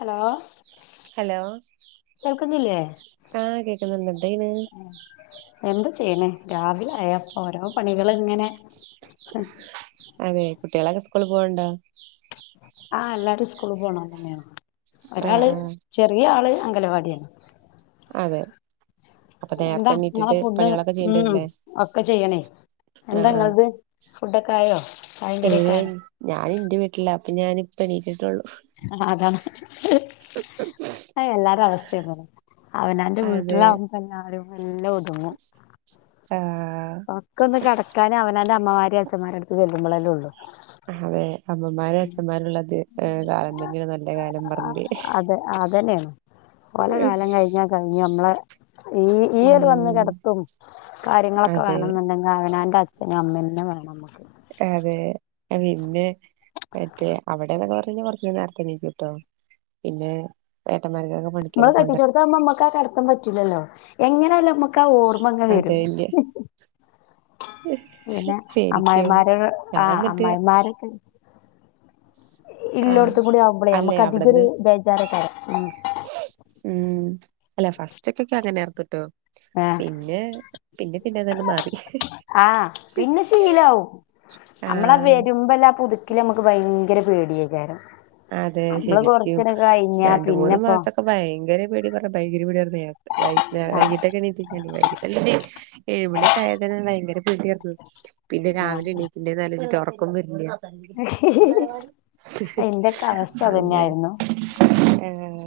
Hello hello കേൾക്കുന്നില്ലേ. ആഹ് കേക്കുന്നുണ്ട് എന്തെയ്യ്ണ് എന്ത് ചെയ്യ്ണ്? രാവിലായാ ഓരോ പണികളിങ്ങനെ, അതെ. കുട്ടികളൊക്കെ സ്കൂളി പോണൊണ്ടോ? ആഹ് എല്ലാരും സ്കൂള് പോണോരന്നെയാണ്. ആഹ് ഒരാള് ആഹ് ചെറിയാള് അംഗലവാടിയാണ് അതെ. അപ്പൊ നേരത്തെ എന്താ നിങ്ങളെ എണീറ്റിട്ട് ഫുഡ് പണികളൊക്കെ ഉം ചെയ്യെണ്ടിവരില്ലേ? ഒക്കെ ചെയ്യണേ അ എന്താ നിങ്ങളത് ഫുഡൊക്കെ ആയോ ചായയും ആ കടിയൊക്കെ ആയോ ഏയ് ഞാൻ ഇന്റെ വീട്ടിലാ. പിന്നെ ഞാനിപ്പ ണീറ്റിട്ടേള്ളു. അതാണ്. എല്ലാരേം അവസ്ഥയതാണ്. അവനോന്റെ അതെ വീട്ടിലാവുമ്പോ എല്ലാരും എല്ലാ ഒതുങ്ങും. ആഹ് ഒക്കെ ഒന്ന് കെടക്കാന് അവനാൻ്റെ അമ്മമാരേം അച്ഛന്മാരേം എടുത്ത് ചെല്ലുമ്പളെല്ലേ ള്ളു അതെ [unintelligible] അതെ അമ്മമാരും അച്ഛന്മാരും ഉള്ളത് ഏ കാലം തന്നെയാണ് നല്ല കാലം പറഞ്ഞില്ലേ ഓല കാലം കഴിഞ്ഞാ കഴിഞ്ഞു ഞമ്മളെ ഈ ഈയൊര് വന്ന് ഉം കെടത്തും, കാര്യങ്ങളൊ അതെ വേണന്നുണ്ടെങ്കെ അവനാന്റെ അച്ഛനും അമ്മെന്നെ വേണം മ്മക്ക്. ഏ പിന്നെ മറ്റേ അവിടെന്നെ [unintelligible] പറഞ്ഞാ കൊറച്ചൂടെ നേരത്തേണീക്കുംട്ടോ. പിന്നെ. എ നമ്മളെ കട്ടിച്ചേട്ത്താകുമ്പോ മ്മക്ക് ആ കെടത്തം പറ്റൂല്ലല്ലോ. എങ്ങനെയാലും മ്മക്. ക്കാ ഓർമ്മങ്ങനെ വരും അതെ ഇല്ല്യ പിന്നെ ശരിക്കും അമ്മായിമാര് ആ ഞാൻ എന്നിട്ട് അമ്മായിമാര് ഇല്ലോട്ത്തു ആഹ് കൂടി ആവുമ്പോളേ അല്ലേ നമുക്ക് അധികൊരു അവിടുന്ന് ബേജേറായിക്കാരം ഉം ഉം അല്ല ഫസ്റ്റക്കക്കെ അങ്ങനെ ആർന്ന്ട്ടോ ഏഹ് പിന്നെ പിന്നെ പിന്നെതങ്ങട് മാറി ആ പിന്നെ ശീലാവും നമ്മളാ ആഹ് വരുമ്പല്ല പുതുക്കില് നമുക്ക് ഭയങ്കര പേടിആയികാരം അതെ ശരിക്കും രണ്ട് മൂന്ന് പിന്നെപ്പോ മാസൊക്കെ ഭയങ്കര പേടി പറഞ്ഞ ഭയങ്കര പേടിയാർന്ന് ആ വൈകിട്ടൊക്കെ എണീ കയിഞ്ഞാല് വൈകിട്ട് എണീച്ച് ഏഴുമണിയൊക്ക ആയ തന്നെ ഭയങ്കര പിന്നെ രാവിലെ ആഹ് എണീക്കണ്ടേന്ന് ആലോചിച്ചിട്ട് ഒറക്കോം വരില്ല എന്റെയൊക്കെ അവസ്ഥ അങ്ങനെ അതന്നെയായിരുന്നു. ആ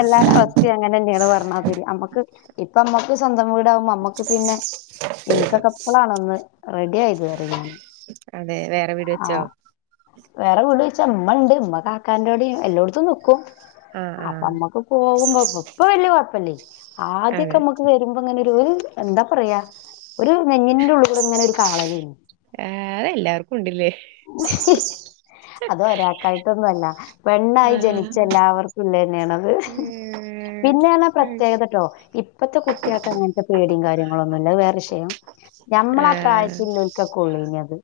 എല്ലാര അവസ്ഥയും അങ്ങനെ തന്നെയാണ് പറഞ്ഞ മാതിരി നമ്മക്ക് ഇപ്പ നമ്മക്ക് സ്വന്തം വീ ടാവുമ്പോ നമ്മക്ക് പിന്നെ ഇൻകൊക്കെ ഇപ്പളാണ ഒന്ന് റെഡി ആയത് അതെ വേറെ വീട് വെച്ചോ ആഹ് വേറെ വീട് വെച്ച് ഇമ്മ ഇണ്ട് ഇമ്മ കാക്കാന്റൊടേം എല്ലോടത്തും നിക്കും ആഹ് അപ്പൊ ആഹ് മ്മക്ക് പോകുമ്പോ ഇപ്പൊ വല്യ കുഴപ്പല്ലേ ആദ്യൊക്കെ അതെ നമ്മുക്ക് വരുമ്പോ ഇങ്ങനെ എന്താ പറയാ ഒരു നെഞ്ഞിന്റെ ഉള്ളി കൂടെ ഇങ്ങനെ ഒരു കാളലേണ് ആ അതെല്ലാർക്കും ഉണ്ടില്ലേ അത് ഒരാക്കായിട്ടൊന്നൊല്ല ആ പെണ്ണായി ജനിച്ച എല്ലാവർക്കും ഇള്ളെന്നെയാണ് അത് ഉം, പിന്നെ പ്രത്യേകത കേട്ടോ ഇപ്പത്തെ കുട്ട്യേക്ക് അങ്ങനത്തെ പേടിയും കാര്യങ്ങളും വേറെ വിഷയം ആ ഞമ്മളാ പ്രായത്തിൽ ഒക്കെ ഉള്ളെനി അത്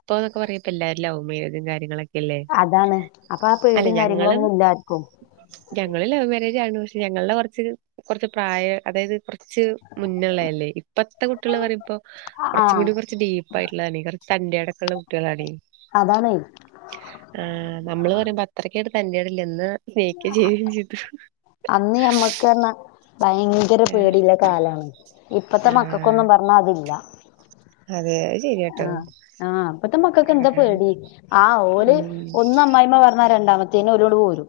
ഇപ്പോന്നൊക്കെ പറയുമ്പോ എല്ലാവരും ലവ് മാരേജ് കാര്യങ്ങളൊക്കെ അതാണ് അപ്പൊ ആ അല്ലേ പേടിയും ഞങ്ങളും കാര്യങ്ങളൊന്നും ഇല്ല ആർക്കും ഞങ്ങളും ലവ് മാരേജ് ആണ് ഞങ്ങളുടെ കൊറച്ച് കൊറച്ച് പ്രായ അതായത് കൊറച്ച് മുന്നള്ളയല്ലേ ഇന്നത്തെ കുട്ടികള് പറയുമ്പോ കൊറച്ചു ആഹ് കൂടി കൊറച്ച് ഡീപ്പായിട്ടുള്ളതാണെ കൊറച്ച് തന്റെടക്കൊള്ള കുട്ടികളാണേ അതാണ് ആ നമ്മള് പറയുമ്പോൾ അത്രക്കങ്ങട് തന്റെടല്ല എന്നാ സ്നേഹിക്ക ചെയ്യേം ചെയിതു അന്ന് ഞമ്മക്ക് പറഞ്ഞാ ഭയങ്കര പേടിയിള്ള കാലാണ് ഇപ്പത്തെ ആ, മക്കക്കൊന്നും പറഞ്ഞാ അതില്ല അതെ അത് ശെരിയാട്ടോ മക്കൊക്കെ എന്താ പേടി ആ ഓല് ഉം ഒന്ന് അമ്മായിമ്മ പറഞ്ഞാ രണ്ടാമത്തേെന് ഒര് ഇങ്ങട് പോരും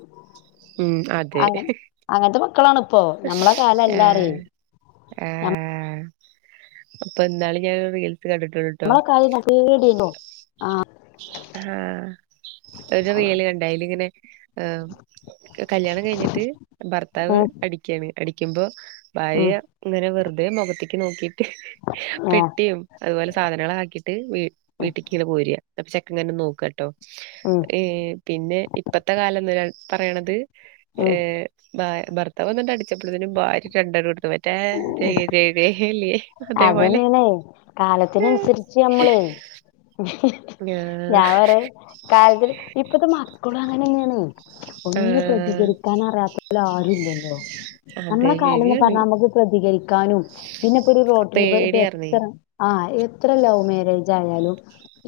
ഉം അതെ അങ്ങ അങ്ങനത്തെ മക്കളാണ് ഇപ്പോ ഞമ്മളെ കാല എല്ലാ പറയെ ആ അപ്പൊ ഇന്നാള് ഞാൻ റീല് നമ്മളെ [unintelligible] ആ റീൽ കണ്ട് അയില് ഇങ്ങനെ കല്ല്യാണം കയിഞ്ഞിട്ട് ഭർത്താവ് ഉം അടിക്കാണ് അടിക്കുമ്പോ ഭാര്യ ഉം ഇങ്ങനെ വെറുതെ മൊഖത്തേക്ക് നോക്കി ആഹ് പെട്ടിയും അതുപോലെ സാധനങ്ങളാക്കിട്ട് ഉം വീട്ടിക്ക് ഇങ് പോര അപ്പൊ ചെക്കങ്ങന്നെ നോക്കാട്ടോ ഉം പിന്നെ ഇപ്പത്തെ കാലംന്ന് പറയണത് ഏ ഉം ഭർത്താവൊന്ന് അടിച്ചപ്പോളത്തിനും ഭാര്യ രണ്ടങ്ങട് കൊടുത്തു [unintelligible] അതന്നെയാണേ ആഹ് കാലത്തിനനുസരിച്ച് നമ്മളേ ഞാൻ പറയ കാലത്തിന് ഇപ്പത്തെ മക്കളും അങ്ങനെന്നയാണേ ഒന്നും പ്രതികരിക്കാൻ അറിയാത്ത ആരുല്ലല്ലോ ആഹ് അതെ നമ്മളെ കാലംന്ന് ശരിയാണ് പറഞ്ഞ നമുക്ക് പ്രതികരിക്കാനും പിന്നെ ഇപ്പൊ ഒരു പേടിയാർന്നേ [unintelligible] ആ എത്ര ലവ് മാരേജ് ആയാലും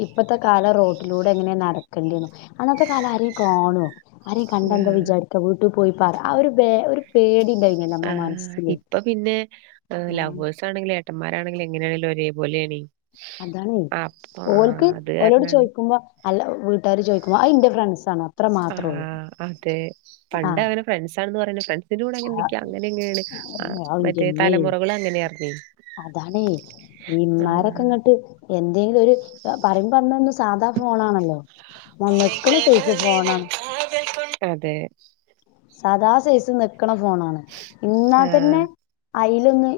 ഇപ്പത്തെ കാലം റോട്ടിലൂടെ എങ്ങനെ നടക്കണ്ടേന്ന് അന്നത്തെ കാലം ആരെയും കാണോ ആരെയും കണ്ടാ എന്താ ആഹ് വിചാരിക്ക വീട്ടിൽ പോയി പറ ആ ഒരു ഒരു വേ പേടി ഉണ്ടായിനല്ലോ ആ നമ്മളെ മനസ്സില് ഇപ്പൊ പിന്നെ ഉം ലവേഴ്സ് ആണെങ്കില് [unintelligible] എങ്ങനെയാണങ്കിലും ഒരേപലെയാണെ അതാണ് ഓല്ക്ക് അത് ഓലോട് കാരണാണ് ചോയിക്കുമ്പോ അല്ല വീട്ടാര് ചോദിക്കുമ്പോ അത് ഇന്റെ ഫ്രണ്ട്സാണ് അത്ര ആ മാത്രള്ളൂ അതെ പണ്ട് ആഹ് അവര് ഫ്രണ്ട്സാണെന്ന് പറീനെ ശെ ലൂടെ ങ്ങ നിക്ക അങ്ങനെ ഇങ്ങെനേൻ മറ്റേ തലമുറകള് അങ്ങനെയാർനെ അതണേ ഈ ഇമ്മാരൊക്കെങ്ങട്ട് എന്തെങ്കിലു ഒരു പറയുമ്പോ അന്ന് സാധാ ഫോണാണല്ലോ ന്നക്കണ സേസ് ഫോണാ ക്ക ണ്ട് [unintelligible] സാദാ സൈസ് നക്ക്ണ ഫോണ ആണ് ഇന്നാ തന്നെ ആഹ് അയിലൊന്ന്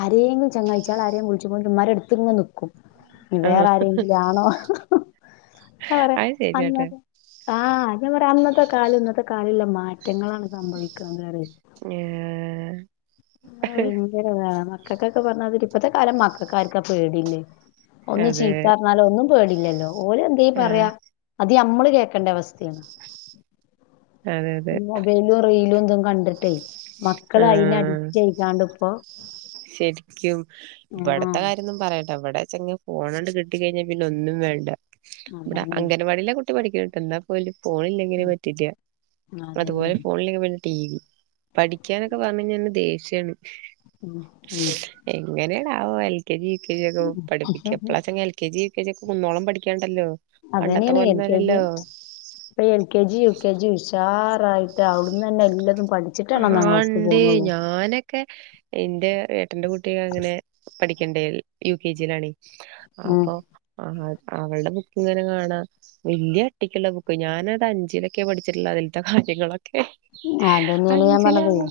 ആരെയങ്കിലും ചങ്ങായിച്ചാള് ആരെയും വിളിച്ചുമ്പോതിന് മ്മാരെട്ത്ത്ങ്ങനെ നിൽക്കും ആഹ് വേറെ ആരെങ്കിലാണോ ഹ ഹ അവരെ അത് ശരിയാട്ടാ അന്ന ആ പിന്നെ പറ അന്നത്തെ കാലം ഇന്നത്തെ കാലല്ലെ മാറ്റങ്ങളാണ് സംഭവിക്ക്ണ്റെ ഏഹ് ആ ഭയങ്കരതാണ് മക്കൾക്കൊക്കെ പറഞ്ഞതി ഇപ്പത്തെ കാലം മക്കക്കാർക്കാ പേടില്ലേ ഒന്ന് അതെ ചീത്താറിഞ്ഞാലോ ഒന്നും പേടില്ലല്ലോ ഓലെ എന്ത്യ പറയാ ആഹ് ഇത് നമ്മ കേക്കണ്ടവസ്തേൻ അതെ അതെ മൊബൈലും റീലും കണ്ടിട്ടേ മക്കളയിനാടി ആഹ് ശരിക്കും ആഹ് ഇവിടത്തെ കാര്യോന്നും പറയാ ഇവിടെചങ്കി പോണണ്ട് കിട്ടി കഴിഞ്ഞ പിന്നെ ഒന്നും വേണ്ട വിടെ അതാണേ അൻവാടിലൊക്ക് പഠിക്കേട്ട്ണ്ടാ ഫോണില്ലെങ്കില് പറ്റില്ല അതുപോലെ അതന്നെയാണ് ഫോണില്ലെങ്കി ടി വി പഠിക്കാനൊക്കെ പറഞ്ഞഴിഞ്ഞ ദേഷ്യാണ് മ് മ് അ ഓ L K G U K G യൊക്കെ പഠിപ്പിക്ക ഇപ്പളാച്ച L K G U K ജിയൊക്കെ കുന്നോളം പഠിക്കാണ്ടല്ലോ പണ്ടത്തെ അതെന്നെനേണ് എൽ പോലൊന്നും കെ ജി അല്ലല്ലോ പ്പ L K G U K G ജുഷാറായി അവിടുന്നെ എല്ലതും പഠിച്ചിട്ട ആണ്ട് ഞാനൊക്കെ ഇന്റെ ഏട്ടന്റെ കുട്ടി അങ്ങനെ പഠിക്ക ണ്ട് യു കെ ജിയിലാണ് ഉം അപ്പൊ അവളുടെ ബുക്ക് ഇങ്ങനെ കാണാ വല്യ അട്ടിക്ക്ള്ള ബുക്ക് ഞാന അത് അഞ്ചിലൊക്കെ പഠിച്ചിട്ട്ള്ളെ അതിൽത്തെ കാര്യങ്ങള അതന്നെയാണ് ഞാൻ പറഞ്ഞത് അഞ്ചിലാമ്മ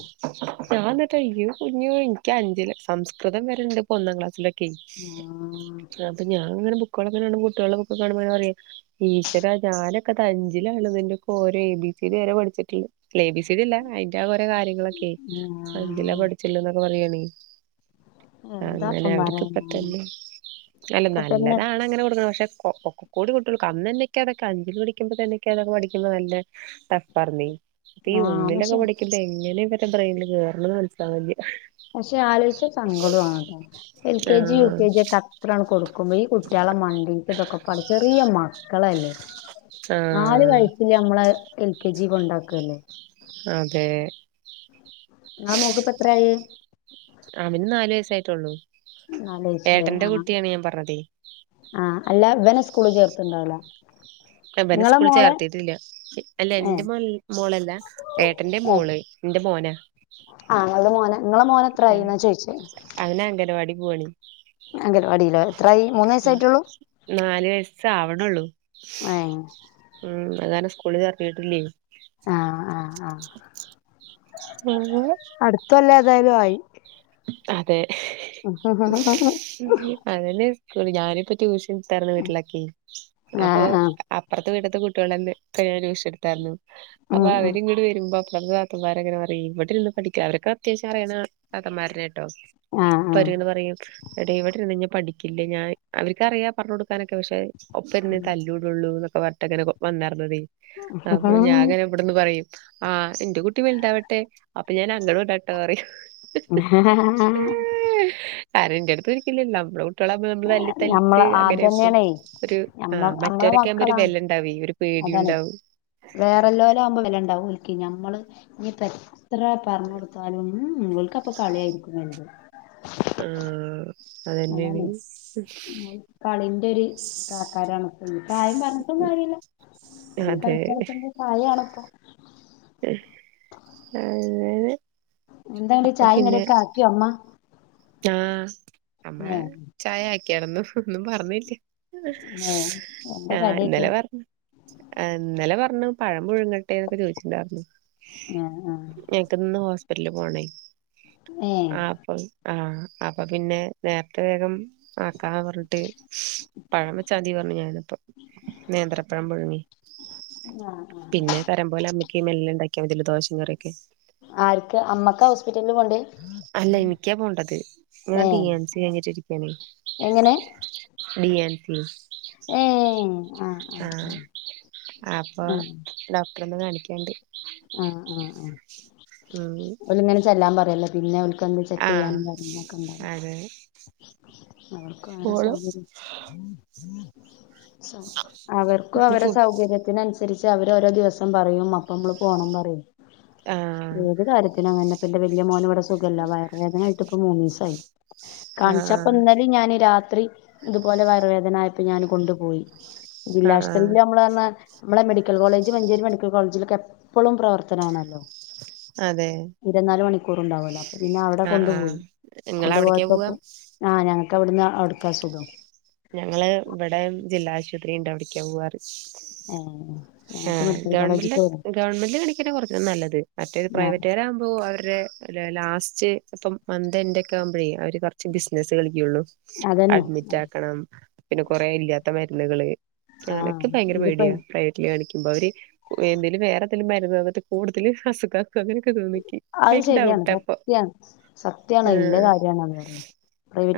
ഞാന്നിട്ട് അയ്യോ യ്യോ ഇക്കഞ്ചില് സംസ്കൃതം വരണ്ട് ഇപ്പോന്നാം ക്ലാസ്സിലൊ ക്കെ അപ്പൊ ഞാങ്ങനെ ബു കുളുക്കെ കുട്ടിയാളെ ബുക്കൊക്കെ കാണുമ്പോറയെ ഈശ്വര ഞാനൊക്കെത് അഞ്ചിലാണല്ലോ ഇന്റൊക്കെ ഓരെഴ്തി ചീരി വരെ പഠിച്ചിട്ടൊള്ളു [unintelligible] അല്ല അയിന്റ ആ ഓരോ കാര്യങ്ങളൊക്കെ അറില്ല ആഹ് പഠിച്ചില്ല എന്നൊക്കെ പറയാണെ അങ്ങനെ എന്താപ്പം അവർക്കിപ്പ പറയാന് തന്നെ അല്ല ഇപ്പ തന്നെ നല്ലതാണ് അങ്ങനെ കൊടുക്ക്ണ പക്ഷെ ഒക്കെ കൂടി കിട്ടോ ഇക്കന്നന്നെ അതൊക്കെ അഞ്ചിൽ പടിക്കുമ്പോ തന്നെ ഇക്കതൊക്കെ പഠിക്കുമ്പോ നല്ല ടഫ് ആർനെ അപ്പൊ ഈ ആഹ് ഒന്നിലൊക്കെ പക്ഷെ പഠിക്കുമ്പോ എങ്ങനെ ഇർവടെ ബ്രെയിൽ കേർണ് ന്ന് മനസ്സിലാവ്ണില്ല പക്ഷെ ആലോചിച്ച സങ്കടണതോ എൽ കെ ജി യു ആഹ് കെ ജി ഒക്കെ അത്രാണ് കൊടുക്കുമ്പോ ഈ കുട്ടിയാൾ മണ്ടി ഇതൊക്കെ പ ചെറിയ മാ ക്കളല്ലേ നാല് ആഹ് വയസില് നമ്മള എൽ കെ ജി കൊണ്ടാക്കല്ലേ തേ നിങ്ങളെ മോക്ക് ഇപ്പ എത്രയായി അവന് നാല് വയസായിറ്റൊള്ളു നാല് വയസിലെ ആ പറഞ്ഞതേ ആ അല്ലവനെ സ്കൂളില് ചേർത്ണ്ടാവ് ലാ ബനെ സ്കൂളി ചേർത്തിട്ടില്ല അല്ല ഏഹ് ന്റെ മോള് മോളല്ല ഏട്ടന്റെ ഏഹ് മോള് ന്റെ മോനാ ആ ഇങ്ങള്ത് മോന ഇങ്ങളെ മോനെത്ര ആയിന്നാ ചോയിച്ചേ അവന് അംഗനവാടി പോവാണ് അങ്കനവാടിലോ എത്രായി മൂന്ന് വയസായിട്ടൊള്ളൂ നാല് വയസ്സ് ഏ മഉം അതാനെ സ്കൂളിചേർത്തിട്ടില്ലേ ആഹ് ആഹ് ഉം അട്ത്തൊല്ലേ തായാലും ആയി അതെ അതെന്നെ സോറിഞാനിപ്പോ ട്യൂഷൻ എടുത്താർന്നു വീട്ടിലൊക്കെ അപ്പൊ ആഹ് ആഹ് അപ്പർത്തെ വീട് ത്തെ കുട്ട്യോളന്നെ പ്പ ഞാൻ ട്യൂഷൻ എടുത്തായിരുന്നു അപ്പൊ ഉം ഉം അവരിഇങ്ങ് വരുമ്പോ വിടെ ഉള്ള നാത്തൂൻമാർ ങ്ങനെ പറയേ ഇവിടെള്ളെ പഠിക്ക് അവരൊക്ക അത്യാവശ്യം അറിണ താത്ത മാരെന്നെ ആണ് ട്ടോ ആഹ് ആഹ് പൊരേന്ന് പറയും എടീ ഇവിടെര്ന്ന് കഴിഞ്ഞാ പഠി ക്കില്ല ഞാൻ അവർക്കറിയ പറഞ്ഞൊട് ക്കാനൊക്കെ പക്ഷെ ഒപ്പിർന്ന് തല്ലൂടൊള്ളൂ നൊ ക്കെ പറഞ്ഞി ട്ടങ്ങനെ വന്നാർന്നെത് അപ്പൊ ഞാങ്ങനെ ബടന്ന് പറയും ആ ഇന്റെ കുട്ടി ബെൽതാവട്ടെ അപ്പൊ ഞാനങ്ങട് വിടാട്ടോറിം [unintelligible] ആരും ഇന്റെടുത്തിരിക്കില്ലലോ [unintelligible] കുട്ടികളാവുമ്പോ നമ്മള് തല്ലി തല്ലിട്ട് ഞമ്മള് അങ്ങനെ പൊ അതന്നെയാണേ ഒരു ഞമ്മ ആഹ് നമ്മളെ മറ്റൊരോക്കെ ആവുമ്പോ ഒരു മക്കളാ വെല ഉണ്ടാവെ ഒരു പേടി ഇണ്ടാവു വേറെള്ളോലാകുമ്പോ വെലണ്ടാകും ഓല്ക്ക് ഞ മ്മള് ഇനി എത്ര പറഞ്ഞ് കൊടുത്താലും ഉംഹ് ഉം ഹ് ഓല്ക്കപ്പ കളിയായിരിക്കും വലുത് ആഹ് അതെന്നെണ് കളിന്റൊരു കാക്കാരാണ്പ്പ ഇപ്പാരിം പറഞ്ഞിട്ടും കാര്യല്ല ഓല് അതെ കളിച്ചട്ക്കേണ്ട പ്രയാണിപ്പം ഹി ഹ് അങ്ങനെ എന്താടി അപ്പൊ ചായിം കടിം പിന്നെ ഒക്കെ ആക്കിയോ അമ്മ ആ അമ്മ ഏ ചായാക്യാർന്നു ഒന്നും പറഞ്ഞില്ല ഏ എന്താ ആഹ് കടിയൊക്കെ ഇന്നലെ പറഞ്ഞു ആ ഇന്നലെ പറഞ്ഞു പഴം പുഴങ്ങട്ടെ ന്നൊക്കെ ചോയ്ച്ചിണ്ടാർന്നു ഏ ആ ഞങ്ങക്കിന്ന് ഹോസ്പിറ്റലിൽ പോണേ ഏ ആഹ് അപ്പം ആഹ് അപ്പ പിന്നെ നേർത്തെ വേഗം ആക്കാന്ന് പറഞ്ഞിട്ട് പഴം വച്ചാതി പറഞ്ഞു ഞാനപ്പം നേന്ത്രപ്പഴം പുഴുങ്ങി ആ പിന്നെ തരം പോലമ്മക്ക് മെല്ലണ്ടാക്യാ മതിയല്ലോ ദോശേം കറിയൊക്കെ ആർക്ക് അമ്മക്കാഹോസ്പിറ്റലിൽ പോണ്ടയ് അല്ല എനിക്കാ പോണ്ടത് ഞാൻ ഏ ഡിഎൻസി കഴിഞ്ഞിട്ടിരിക്കാണേ എങ്ങനെ ഡി എൻ സി ഏ ആ ആ ആ ആ ആഹ് അപ്പൊ ഡോക്ടറൊന്ന് കാണിക്കാണ്ട് ആഹ് ആഹ് ആഹ് ഉം ഓലിങ്ങനെ ചെല്ലാൻ പറയല്ലോ പിന്നെ ഓൽ ക്കന്തോ ചെക്ക് ആ ചെയ്യാനും കാര്യ'ങ്ങളൊക്കെ ഉണ്ടാവ അതെ അവർക്ക് ഓരെ പോണം സൗകര്യം അവർക്കും അവരെ സൗകര്യത്തിനനുസരിച്ച് അവര് ഓരോ ദിവസം പറിം അപ്പ മ്മള് പോണം പറിം ആ ഏത് കാര്യത്തിനങ്ങനെന്നെ ഇപ്പൻ്റെ വല്യ മോന് ഇവിടെ സു ഖല്ല വയറ് വേദനായിട്ട്പ്പ മൂന്നീസം ആയി ആ കാണിച്ചപ്പ ഇന്നലും ഞാൻ രാ ത്രി ഇതുപോലെ വയറ് വേദനായപ്പോ ഞാൻ കൊണ്ടുപോയി ആ ആ ജില്ലാ ആശുപത്രിയില് നമ്മള് പർ ണാ നമ്മളെ medical college Manjeri medical college ക്ക് എപ്പളും പ്രവർത്തനാണല്ലോ [inaudible] ഇരന്നാല് മണിക്കൂറും ഉണ്ടാവല്ലോ അപ്പൊ പിന്നെ അവിടെ ആ ആ കൊണ്ടുപോയി നിങ്ങള് കൊണ്ടു അവിടേക്കാ പോവാ പോയപ്പോപ്പൊ ആ ഞങ്ങക്ക് അവടന്ന് ഔടക്കാ സുഖം ഞങ്ങള് ഇവിടെ ജില്ലാ ആശുപത്രിണ്ട് ഔട്കാ പോവാറ് ആഹ് [inaudible] ആഹ് ഗവർമെന്റില് ഗവർമെന്റില് കാണിക്കാണ് കുറച്ചും കൂടെ നല്ലത് മറ്റേത് ആഹ് പ്രൈവറ്റുകരാവുമ്പോ അവരുടെ ലാസ്റ്റ് ഇപ്പം മന്ത് എൻഡ് ഒക്കെ ആവുമ്പോഴേ അവര് കുറച്ച് ബിസിനസ്സ് കളിക്കൊള്ളു അതന്നെ പിന്നെ കൊറെേ ഇല്ലാത്ത മരുന്നുകള് ആഹ് അങ്ങനൊക്കെ ഭയങ്കര ഇതിപ്പോ പേടിയാ പ്രൈവറ്റ്ൽ കാണിക്കാ അപ്പേ അവര് എന്തെങ്കലും വേറെ എന്തേലിലും മരന്ന് തനിട്ട് കൂടുതൽ അസുഖം അങ്ങനൊക്കെ തോന്നിക്കി ഭയ അത് ശരിയാണ് ഡഔട്ട് ഇപ്പൊ സത്യാണ് സത്യാണ് ഇല്ല കാര്യാണത് പറയ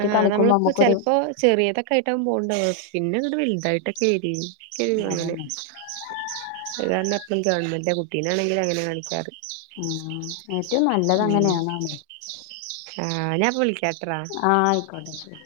ആ ആ കാണിക്കുമ്പോ നമ്മളിപ്പോ നമ്മുക്കൊരു ചെലപ്പോ ചെറിയ ഏതൊക്കെ ആയിട്ടാ പോകണ്ടോ പിന്നെ ഇടെ വലുതായിട്ടൊക്കെ വരി അങ്ങനെ അതന്നെ അത് കാരണം എപ്പഴും ഗവൺമെന്ന്റെ കുട്ടീനാണെങ്കിലും അങ്ങനെ കാണിക്കാറ് ഉ ഏറ്റവും നല്ലത് അങ്ങനെ ആണാണ്. ആ ഞാൻ ഇപ്പൊ വിളി ആ ആയിക്കോട്ടെ ശരി